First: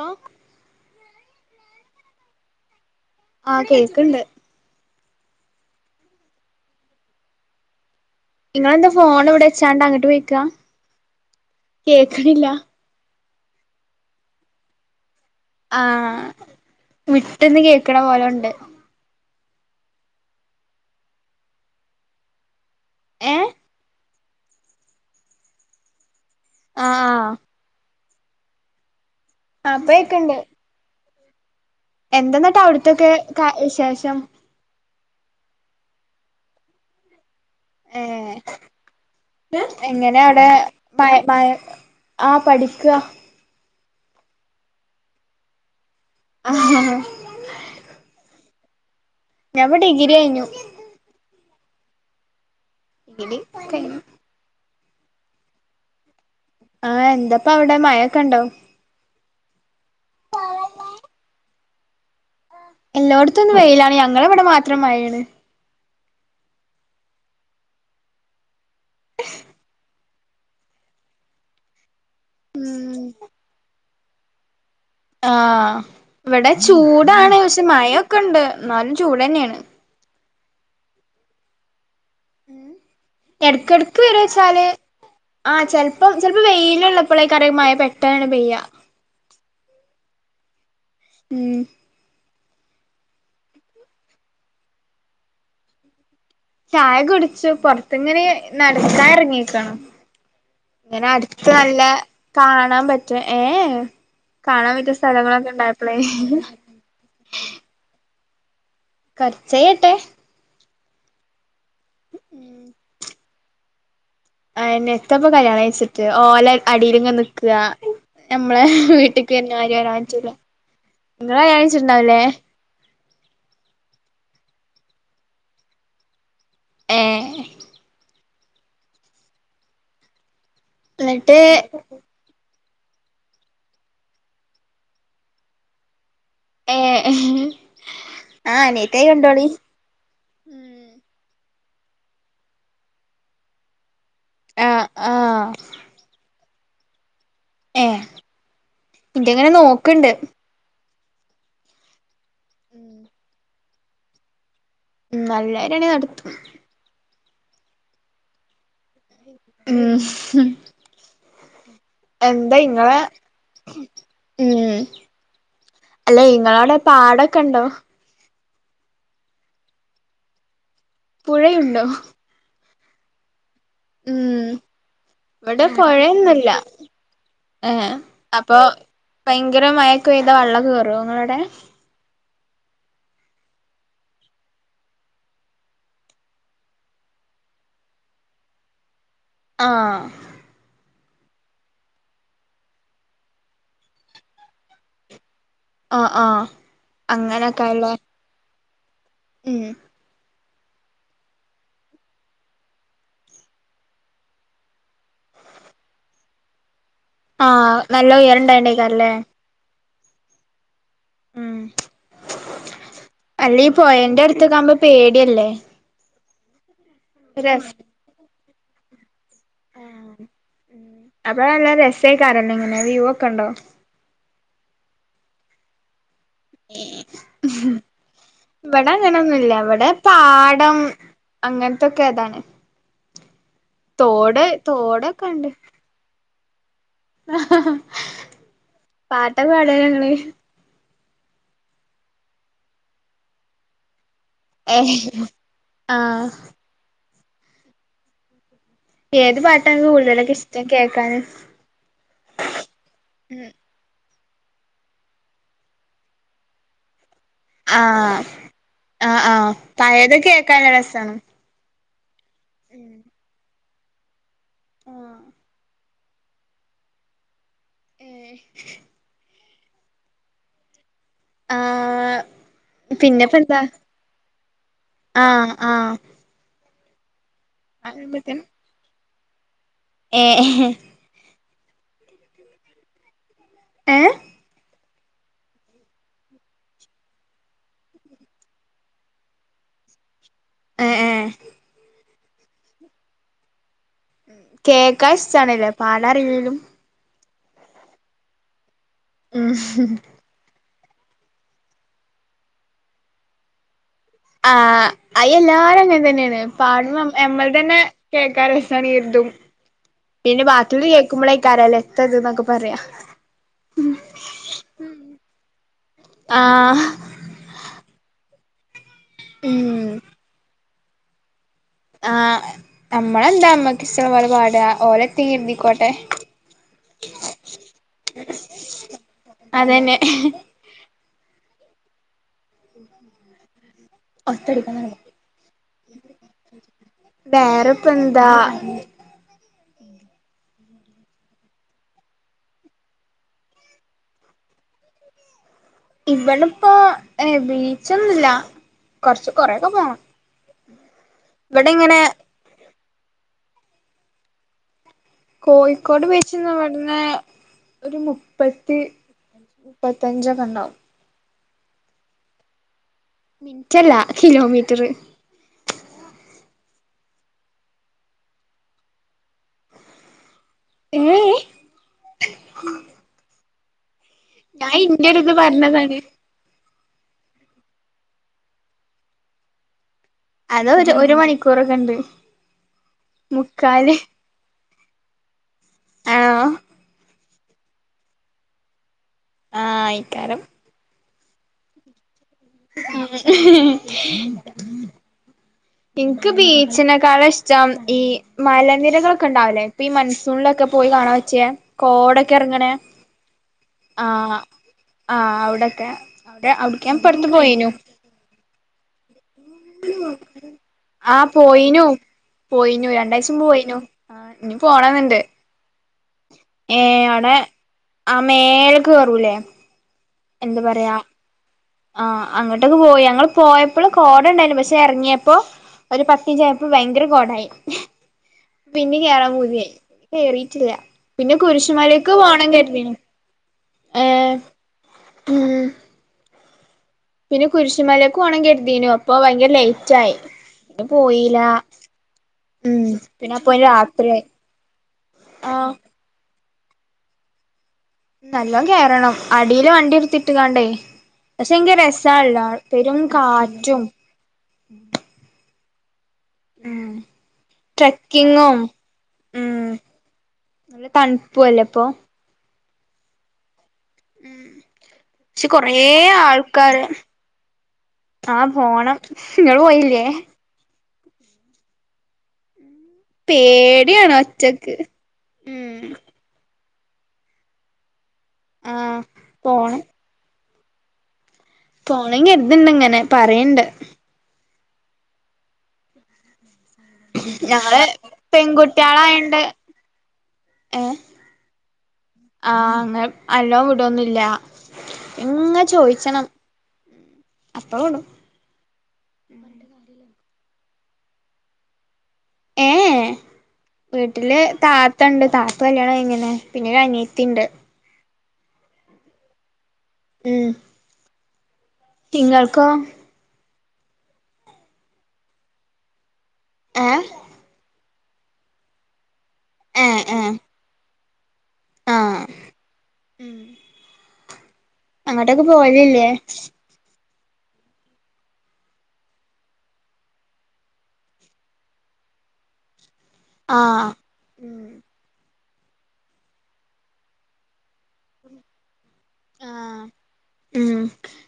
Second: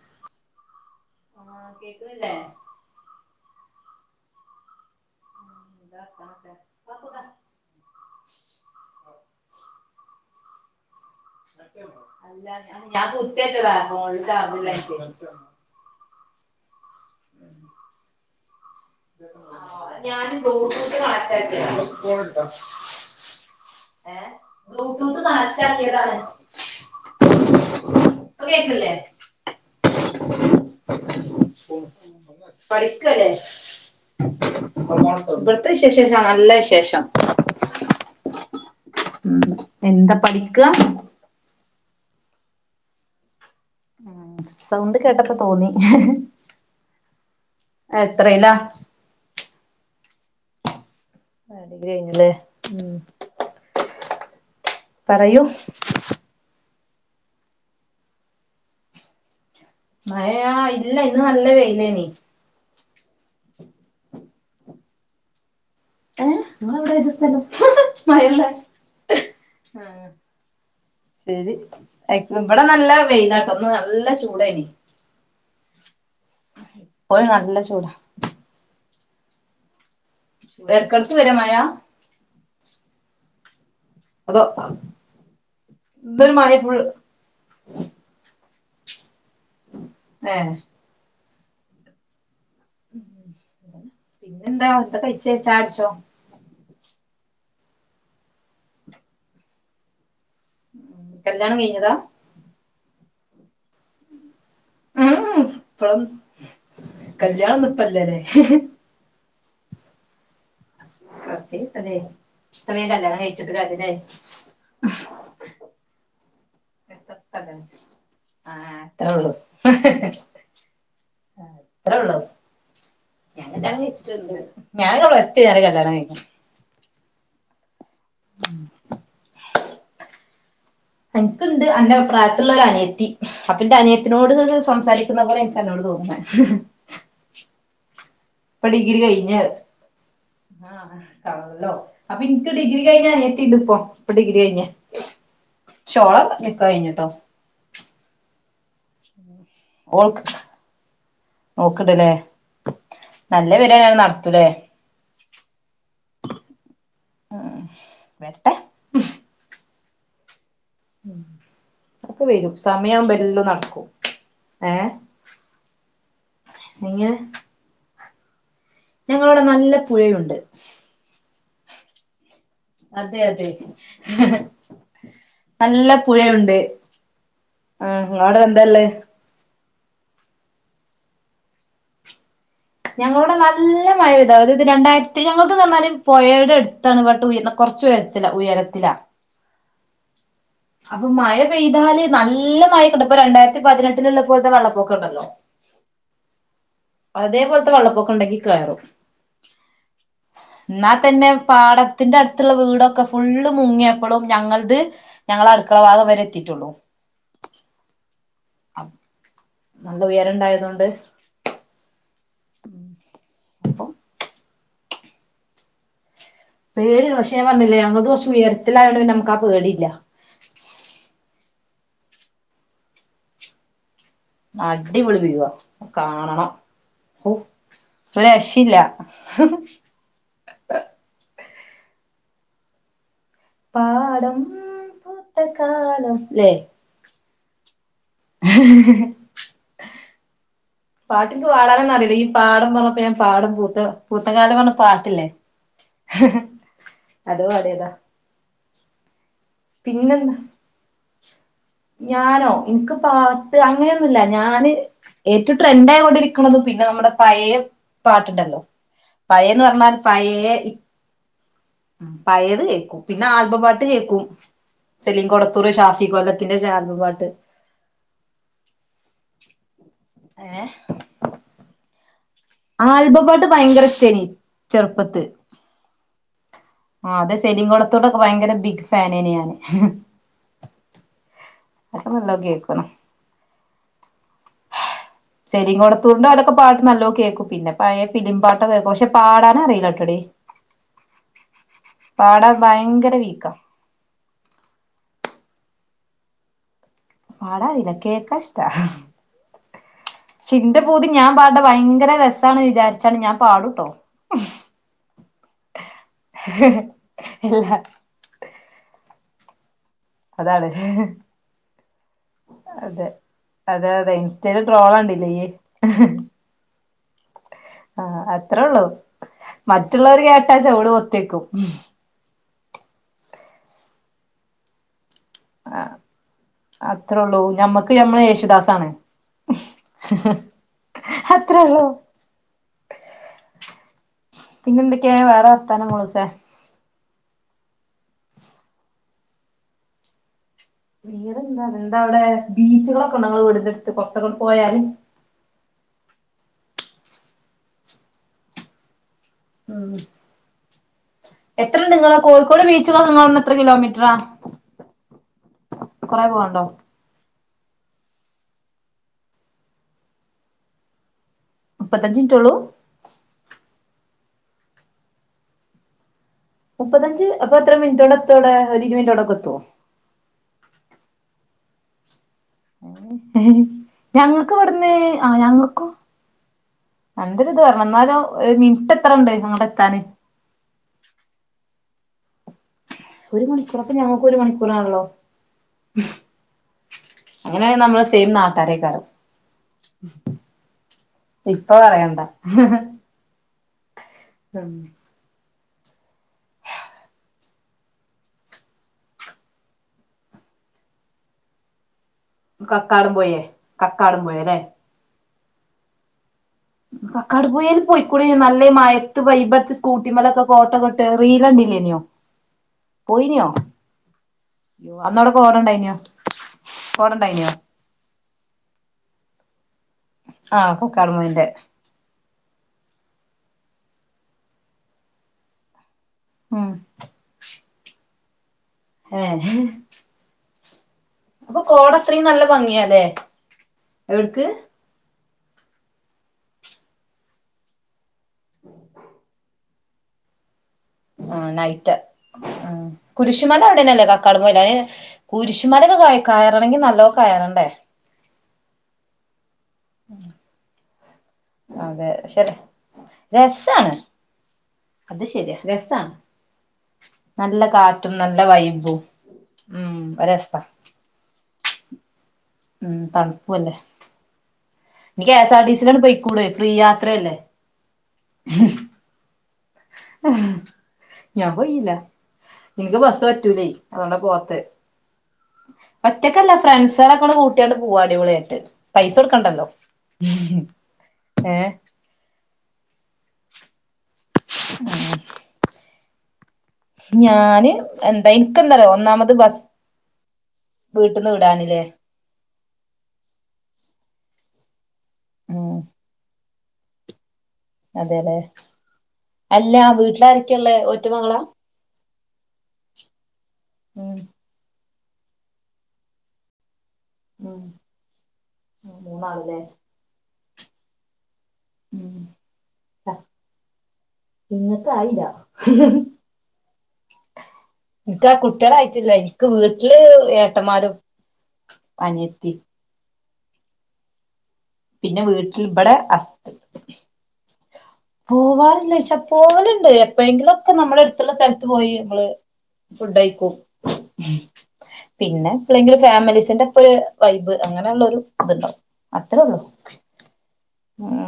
ആ ആ കേക്കുന്നില്ലേ ആഹ് കേക്ക്ണ്ട് ന്താ വർത്താനം ഓക്കെ [unintelligible] നിങ്ങെന്താ ഫോൺ ഇവിടെ വച്ചാണ്ട് അങ്ങിട്ട് പോയിക്കാ കേക്ക്ണില്ല ത്തിവെച്ചതാ ഫോണില് ചാർജ് ഇല്ലായിട്ടേ ആഹ വിട്ട്ന്ന് കേൾക്ക്ണ പോലെ ഉണ്ട് ഞാൻ ബ്ലൂടൂത്ത് കണക്ട് ആക്കിയത് ഏഹ് ഏ ബൗട്ടൂത്ത് കാണ ക്ട് ആകിയതാ ആ ആ പ്പ കേക്കല്ലേ അപ്പയക്കണ്ട് എന്തെന്നാട്ടാ അവിടത്തൊക്കെകാ വിശേഷം ഇവി ടുത്തെ വിശേഷം നല്ല വിശേഷം ഏ ഉം എന്താ എങ്ങനെ അവിടെ പഠിക്കാ മ മ ആ പഠിക്ക ഉ സൗണ്ട് കേട്ടപ്പോ തോന്നി എത്രല്ല ഞപ്പ ഡിഗ്രി കയിഞ്ഞു ആഹ ഡിഗ്രി കഴഞ്ഞല്ലേ ഡിഗ്രി കഴിഞ്ഞു പറയൂ ആഹ എന്താപ്പ അവിടെ മഴൊക്കെ ഇണ്ടോ മഴ ഇല്ല ഇന്ന് നല്ല വെയ പിന്നനി എല്ലായിടത്തൊന്ന് വെയിലാണ് ഞങ്ങളവിടെ മാത്രമായിണ് ഹേ ഇങ്ങള് വിടെ ഏത് സ്ഥലം മഴല്ലെ ശരി ഇവിടെ നല്ല ഉം വെയിലാട്ട ന്ന് നല്ല ചൂടേനി ആഹ് ഇവിടെ ഇപ്പഴും ചൂടാണ് നല്ല പക്ഷെ ചൂടാ മയൊക്കെ ഉണ്ട് നാലും ചൂട് ന്നെയാണ് വേർക്കെടത്ത് വരെ മഴ ഇയ്യെടുത്ത് വര അതോ വെച്ചാല് ആ ചെലപ്പോ ഇന്നൊരു ചെലപ്പോ മഴ ഫുൾ വെയിലള്ളപ്പോഴ കറ മഴ പെട്ടാന്ന് പെയ്യ ആഹ് ഉം ഉം എന്താ എന്താ കഴിച്ച ചായുടിച്ചോ? ചായ കുടിച്ചു പൊറത്തിങ്ങനെ നടക്കാ ഇറങ്ങിക്കണ് ഇങ്ങനെ അടുത്ത് കല്യാണം നല്ല കഴിഞ്ഞതാ കാണാൻ കാണാൻ പറ്റും ഏഹ് കാണാൻ പറ്റിയ ഉം സ്ഥലങ്ങളൊക്കെ ഉണ്ടായപ്പോളെ ഇപ്പളും കല്യാണം ഒന്നും ഇപ്പല്ലല്ലേ കുറച്ചയട്ടെ അസി അതെ സമയം കല്ല്യാണം കഴിഞ്ഞ് ചക്കതിനായിരിക്കും ആയ്നെത്തപ്പോ കല്യാണം കഴച്ചിട്ട് ഓല് അടിയിൽ ഇങ്ങനെ നിക്കാ നമ്മളെ ആഹ് അത്രേ ഉള്ളൂ വീട്ടിക്ക് വന്നമാതിരി വരാൻ പറ്റുല്ല. നിങ്ങൾ കല്ല്യാണം കഴിച്ച് അത്രേ ഉള്ളൂ ഇണ്ടാവുവല്ലേ? ഞാൻ കല്യാണം കഴിച്ചിട്ടിണ്ട് ഞാനൊക്കെ പ്ലസ് ടു കഴിഞ്ഞപ്പോൾ കല്യാണം കഴിഞ്ഞ്. ഏഹ് ഉം [unintelligible] എന്നിട്ട് എനിക്കുണ്ട് എന്റെ അഭിപ്രായത്തിലുള്ള ഒരു അനിയ യത്തി അപ്പന്റെ അനിയത്തിനോട് സംസാരിക്കുന്ന പോലെ എനിക്ക് എന്നോട് തോന്നുനേ ഏഹ് ഇപ്പ ഡിഗ്രി കഴിഞ്ഞ് ആഹ് [unintelligible] ല്ലോ അപ്പൊ എനിക്ക് ഡിഗ്രി കഴിഞ്ഞ അനീയത്തിണ്ട് ഇപ്പൊ ഡിഗ്രി കഴിഞ്ഞ് ആ ആ ചോളം കഴിഞ്ഞിട്ടോ ഏഹ് ഇന്റെ ഇങ്ങനെ നോക്കണ്ട് ഓക്കിണ്ടല്ലേ [inaudible] നല്ല വരിയാണെ നടത്തുല്ലേ ഉം നല്ലരണെ നടത്തും ആഹ് വരട്ടെ ഉ ഉം ഉം എന്താ ഇങ്ങളെ ഉം ഏഹ് അല്ലെ ഇങ്ങളോടെ എങ്ങനെ പാടൊക്കെ ഉണ്ടോ? ഞങ്ങളവിടെ നല്ല പുഴയുണ്ട് പുഴയുണ്ടോ അതെ അതെ ഉം ഇവിടെ നല്ല പുഴയൊന്നുല്ല പുഴയുണ്ട് ആ ങ്ങടെ എന്താല്ലേ ഭീങ്കര മയക്ക ചെയ്താ വെള്ളം കയറും നിങ്ങളോടെ ഞങ്ങളടെ നല്ല മഴ പയ്ത അത് രണ്ടായിരത്തി ഞങ്ങൾക്ക് തന്നാലും പുയയുടെ അടുത്താണ് ഇട്ട് ഉയർ കുറച്ച ഉയരത്തിലാ ഉയരത്തിലാ ആ അപ്പൊ മഴ പെയ്താല് നല്ല മഴ കിട്ട ഇപ്പൊ രണ്ടായിരത്തി പതിനെട്ടിലള്ളപ്പോലത്തെ വെള്ളപ്പൊക്ക ഉണ്ടല്ലോ ആ ആ അതേപോലത്തെ അങ്ങനൊക്കെല്ലേ വെള്ളപ്പൊക്കം ഉണ്ടൊക്കി കയറും ഉം എന്നാൽ തന്നെ പാടത്തിന്റെ അടുത്തുള്ള വീടൊക്കെ ഫുള്ള് മുങ്ങിയപ്പോഴും ഞങ്ങളത് ഞങ്ങള അടുക്കള ഭാഗം വരെ എത്തിയിട്ടുള്ളൂ ആഹ് നല്ല എ ണ്ടണ്ടക്ക അല്ലേ നല്ല ഉയര ഉണ്ടായതുകൊണ്ട് ഉം അല്ലീ അപ്പം പോയന്റെ അടുത്തൊക്ക ആവുമ്പോ പേടിയല്ലേ പേടില്ല പഷ്യഞാൻ രസ് പറഞ്ഞില്ലേ ഞങ്ങടെത്തു കുറച്ചു ഉയരത്തിൽ എല്ലാവട നമക്ക പേടില്ല. അപ്പോഴ നല്ല രസക്കാരല്ലെ ഇങ്ങനെ വ്യൂ ഒക്കെ ഉണ്ടോ? അടിപൊളി വ്യൂവാ. കാണണം ഒരു രക്ഷയില്ല. ഇവിടെ അങ്ങനൊന്നുല്ല ഇവിടെ പാടം അങ്ങനത്തൊക്കെ അതാണ്. പാടം തോട് തോടൊക്കൊണ്ട്. ലെ അഹ. പാട്ടൊക്കെ പാട ഞങ്ങള് പാട്ടിക്ക് പാടാനന്ന അറിയല്ല ഈ പാടം പറഞ്ഞപ്പോ ഞൻ പാടം പൂത്ത പൂത്തകാലം പറഞ്ഞ ര് ഏഹ് പാട്ടില്ലേ ആഹ് അതോ അതേതാ? ഏത് പാട്ടാ നിങ്ങക്ക് കൂടുതലൊക്കെ പിന്നെന്താ ഇഷ്ടം കേക്കാന് ഞാനോ എന്ക്ക് ഉം പാത്ത് അങ്ങനെ ല്ല ഞാന് ഏറ്റൊ ട്രെൻ് ആയൊണ്ടിരിക്കണത് പിന്നെ നമ്മുടെ പഴയെ ആഹ് പാട്ടുണ്ടല്ലോ ആഹ് ആഹ് പഴയന്ന് പറഞ്ഞാൽ പഴയത് പഴയെ കേക്കാൻ ഇ നല്ല രസാണ് ആം. പയത് കേക്കും പിന്നെ ആൽബം പാ ട്ട് കേക്കും. ആഹ് ചെലിം കൊടത്തൂർ ശാഫ് ഫി കൊല്ലത്തിന്റെ ചാപ്പുപാട്ട് ഏ ഏഹ് ആഹ്. പിന്നെപ്പ ആൽബപ്പാട്ട് എന്താ ഭയങ്കര ഇഷ്ടെനി ചെറുപ്പത്ത് ആഹ് ആഹ് ആഹ് അതെ സ് അത് ചെലിംകോടർത്ന്റൊക്കെ കഴിയുമ്പത്തേനും ഭയങ്കര ബിഗ് ഫാനയെന് ഞാന് ഏഹ്. [unintelligible] കേക്കുന്നു ഏഹ് ചെലിം കൊടർത്തുന്റോ അതൊക്കെ പാട്ട് നല്ലോ കേക്കും. പിന്നെ പയേ ഫിലിം പാട്ട് കേക്കും. പക്ഷെ പാടാൻ അറിയില്ല കേട്ടോടി. ഏഹ് ഏഹ്. പാടാ ഭയങ്കര വീക്കാ. ഉം കേക്കാ ഇഷ്ടാണല്ലേ പാട അറില്ലിലും. പാടാറില്ല കേക്കഇഷ്ട. ഉം. ചിൻന്റെ പൂതി ഞാൻ പാട്ണ ഭയങ്കര രസാണ വിചാരിച്ചാണ് ഞാൻ പാടൂട്ടോ. ആ അയ് എല്ലാരും അങ്ങനെ തന്നെയാണ് പാടും എമ്മൾ ഇല്ല തന്നെ കേൾക്കാൻ രസേണിതും അതാണ് ല്ലേ എത്താ ഇത് ന്നൊക്കെ പറയാ അതെ അതെ അതെ ഇൻസ്റ്റേല് ട്രോള് കണ്ടില്ലേ നീ ആഹ് ആ അത്രേള്ളു ഉം മറ്റുള്ളവർ കേട്ടാ എവിടേം ഒത്തിക്കും ആ നമ്മളെന്താ മ്മക്ക് ഇഷ്ടം പോലെ പാടുക ഓരെ ആ അത്രേ ഉള്ളൂ. ഞമ്മക്ക് ഞമ്മള് യേശുദാസ് ആണ് അതന്നെ അത്രേള്ളൂ ഒറ്റടിക്കാ പിന്നെ എന്തൊക്കെയാ വേറെ വർത്താനം മോളുസേ വേറെപ്പ എന്താ വേറെന്താ എന്താ അവിടെ ബീച്ചുകളൊക്കെ ഉണ്ടോ നിങ്ങള വീടിന്റെ അടുത്ത് കൊറച്ചങ്ങട്ട് പോയാല് ഇവിടെ ഇപ്പൊ ഏ ബീച്ചൊന്നും ഇല്ല കൊർച്ച് കുറേക്ക ഉം പോണം ഇവിടെ എത്രണ്ട് ഇങ്ങനെ നിങ്ങള കോഴിക്കോട് ബീ ച്ച് ങ്ങളവ്ട്ന്ന്ത്ര കിലോമീറ്ററാ കോഴിക്കോട് കൊറെ ബിച്ചിന്ന് പോവാണ്ടോ ഇവിടുന്ന് ഒരു മുപ്പത്തി മുപ്പത്തഞ്ചക്കെ ഉണ്ടാവും മുപ്പത്തഞ്ച് ന്ട്ടെ ഉള്ളൂ നിറ്റല്ല കിലോമീറ്ററ് മുപ്പത്തഞ്ച് അപ്പൊ എത്ര മിനിറ്റോണ്ട് എത്തും അവിടെ ഒരു ഇരുപത്നിറ്റോണ്ടൊക്കെ എത്തുവോ ഏ ഏഹ് ഉം ഞങ്ങക്ക് ഞാൻ ഇവിടന്ന് ഇന്റെ ഒരു ആ ഇത് ഞങ്ങക്കോ പറഞ്ഞതാണ് എന്റെ ഒരു ഇത് പറഞ്ഞു എന്നാലോ ഒരു മിനിറ്റ് എത്ര എണ്ട് അങ്ങടെത്താന്? അത് ഒരു ഒരു മണിക്കൂറക്കെ എണ്ട്. ഒരു മണിക്കൂറോ അപ്പ ഞങ്ങക്ക് ഒരു മണി ക്കൂറാണല്ലോ. [inaudible] ആണോ അങ്ങനെയാണെങ്കിൽ നമ്മള് സെയിം നാട്ടാരേക്കാരം. ആഹ് ആയിക്കാരം. ഇപ്പൊ പറയണ്ട [unintelligible] [unintelligible] എനിക്ക് ബീച്ചിനെക്കാള ഇഷ്ടം ഈ മലനിരകളൊക്കെ ഉണ്ടാവലേ ഇപ്പൊ ഈ മൺസൂണിലൊക്കെ പോയി കാണാൻ പറ്റ്യകോട കക്കാടം പോയേ കക്കാട പോയ അല്ലെ ആഹ് അവിടൊക്കെ അവിടെ അവിടക്ക് ഞാൻ ഇപ്പടുത്ത് കക്കാട് പോയിനു പോയിൽ പോയിക്കൂടി നല്ല ല്ല മഴയ ത്ത് വൈബടിച്ചു സ്കൂട്ടിമലൊക്കെ കോട്ടോക്കെ ഇട്ട് ആഹ് പോയിനു റീലണ്ടീല്ലെനിയോ നോ പോയിനു രണ്ടാഴ്ച മുമ്പ് പോയിനോ പോയിനു ആഹ് ഇനി പോണന്നുണ്ട് അന്നവിടെ കോടണ്ടായിനോ കോടണ്ടായിനോ ആ മേലെക്ക്കേറൂല്ലേ ആഹ് കക്കാടം പുഴന്റെ. ആഹ് അങ്ങോട്ടൊക്കെ പോയി ഞങ്ങള് പോയപ്പോകോട ഉണ്ടായിരുന്നു പക്ഷെ ഇറങ്ങിയപ്പോ ഒരു പത്തിഞ്ച് ആയപ്പ ഉം ഭയങ്കര കോടായി. പിന്നെ കേറാൻ ഏഹ് പൂതി ആയി കേറി റ്റില്ല പിന്നെ അപ്പൊ കോട കുരിശുമലക്ക് അത്രയും നല്ല പോണം കരി തിണ് ഭംഗിയാല്ലേ ഏ എവിട്ക്ക് പിന്നെ കുരിശുമാല ക്കുവാണെ കരുതീനു അപ്പൊ ഭയങ്കരല്ലേ [inaudible] ട്ടായി ആ നൈറ്റ് ഉം പിന്നെ അപ്പൊ ഉംകുരിശുമല അവിടെന്നെല്ലേ രാത്രിയായി കക്കാളം പോല അ ആഹ് കുരിശുമല ഒക്കെ ക കയറണെങ്കി നല്ലോെ കയറണ്ടേ നല്ലണം കയറണം അ അടിൽ വണ്ടി എടുത്തിട്ട കാണ്ടേ പക്ഷെ എങ്ക അതെ രസല്ല ശരി പെരും കാറ്റും- രസാ ഉം നല്ല കാറ്റും നല്ല ട്രെക്കിങ്ങും വൈബും ഉം ഒരസ്സാ പ്പം ഉം തണുപ്പു അല്ലേ ഉം ഇനി K S R T C ലാണ്ട് പോയിക്കൂടെ ഫ്രീ യാത്രയല്ലേ ആഹ് പോണം നിങ്ങള് പോയി ല്ലേ ഞാൻ പോയീല്ല ഇന്ക്ക് ബസ്സ് പറ്റൂലേ പേടിയാണ് അതോണ്ടാ പോവാത്തെ ഒറ്റക്ക് ഉം ഒറ്റക്കല്ല ഫ്രണ്ട്സുകളൊക്കണ്ട് കൂട്ടിയങ്ങട് പോവാ അടിപൊളിആയിട്ട് ആഹ് പൈസ കൊടുക്കണ്ടല്ലോ ഏഹ് പോണെങ്കര് ത്ണ്ട് ങ്ങനെ പറയ്ണ്ട് ആ ഞങ്ങള് എന്താ എനിക്കെന്താറിയോ ഒന്നാമത് പെൺകുട്ടിയാളായോണ്ട് ബസ് ഏ വീട്ടിന്ന് വിടാനില്ലേ ആ അങ്ങനെ നല്ലോം വിടൊന്നില്ല ഇങ്ങ ഉം ചോയ്ച്ചണം അതെല്ലേ അല്ല വീട്ടിലാര ക്കേള്ളെ ഒറ്റമകള ഏഎ ഉം വീട്ടില് താ ത്തണ്ട് താത്ത കല്യാണം കഴിഞ്ഞിണ് പിന്നെരു അനിയ ത്തിണ്ട് ഉം മൂന്നാള് ലെ ഉം ഇങ്ങൾക്കോ ഇങ്ങക്ക്‌ ആയില്ല ഏ ഇൻക്ക് ആ ‌ കുട്ട്യള് ആയിട്ടില്ലയ്ന് ഇൻക് ഏ വീട്ടില് ഏ ഏട്ടന്മാരും പനിയത്തി ഉം പിന്നെ അങ്ങോട്ടൊക്കെ വീട്ടിൽ ഇവിടെ പോവലില്ലേ പോവാറില്ലെയ്ച്ച പോവല്ണ്ട് എപ്പഴെങ്കിലും ഒക്കെ നമ്മുളെട് ത്ത്ള്ള സ്ഥലത്ത് പോയി നമ്മള് ഫുഡയിക്കും ആ ഉം പിന്നെ എപ്പളെങ്കിലും ഫാമിലീസിന്റെ പ്പൊ രു വൈബ് അങ്ങനെള്ള ഒരു ത് ണ്ടാവും അത്രേള്ളു ആ ആ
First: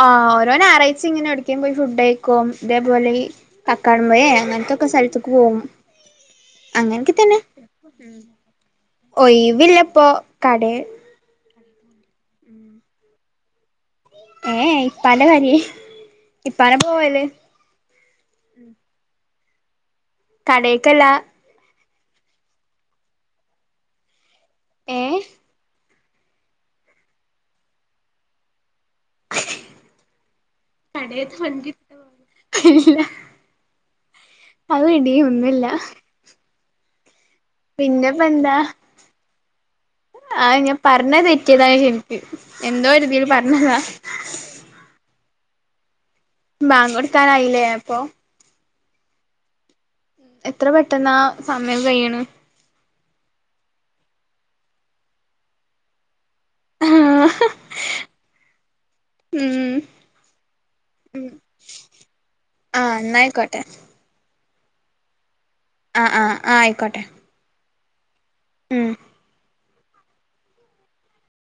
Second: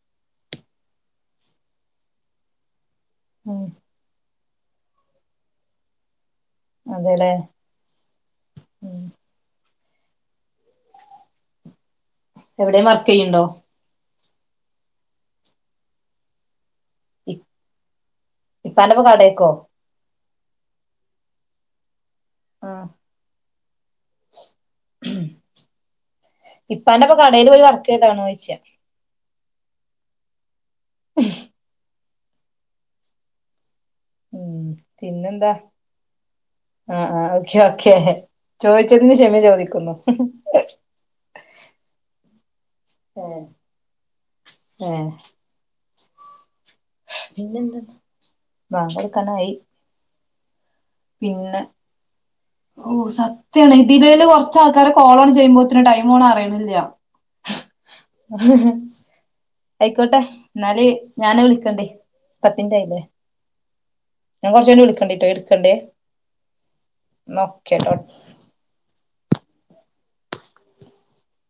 ആ ഓരോ ഞായറായ്ച്ചിം ഇങ്ങനെ ഏട്ക്കെ പോയി ഫുഡയിക്കും ദേ പോലെയി ഉം കക്കാടം പൊയെ അങ്ങനെ തൊക്ക സൽത്ക്ക് പോവും അങ്ങനൊക്കെ അതെല്ലേ തന്നെ ഉം ഒയിവില്ല പ്പോ കടെ എവിടേം വർക്കെയ്യുണ്ടോ ഏ പല കരി ഇ ഇപ്പന്റെപ്പം കടെക്കോ കടെക്കല്ല ആ ഏ ഇപ്പാന്റെപ്പം കടെലോയി വർക്കെ യ്താണോയ്ച്ച [inaudible] [unintelligible] ഹി ല്ല ഉം അത് ഡീ ഒന്നു ല്ല ആ ആ പിന്നപ്പെന്താ ചോദിക്കുന്നു ആ ഞാൻ പറഞ്ഞത് തെറ്റിയതാണ് ശരിക്ക് എന്തോ തിൽ പറഞ്ഞതാ ഏഹ് ബാങ്ക്കൊടുക്കാനായില്ലേ അപ്പൊ ബാങ്കോട്ക്കാനായി [inaudible] എത്ര പെട്ടന്നാ സമയം കയ്യിണ് ഓ സത്യാണ് ഇതിലേല് കൊറച്ചാൾക്കാരെ കോളങ്ങട്ട് ചെയ്യുമ്പോത്തിന് ടൈമ് പോണ അറിയു ന്നില്ല ആഹ് ഹ് ഹ് അയ്ക്കോട്ടെ ന്നാല് ഉം ഞാൻ വിളിക്കണ്ട് പത്തിൻറ്റ് ആഹ് ആയില്ലേ എന്നായിക്കോട്ടെ ഞൻ കൊറച്ചയിഞ്ഞിട്ട് വിളിക്കണ്ട് ട്ടോ എടുക്കണ്ട് അ അ ആ യിക്കോട്ടെ ക്കെ ട്ടോ മം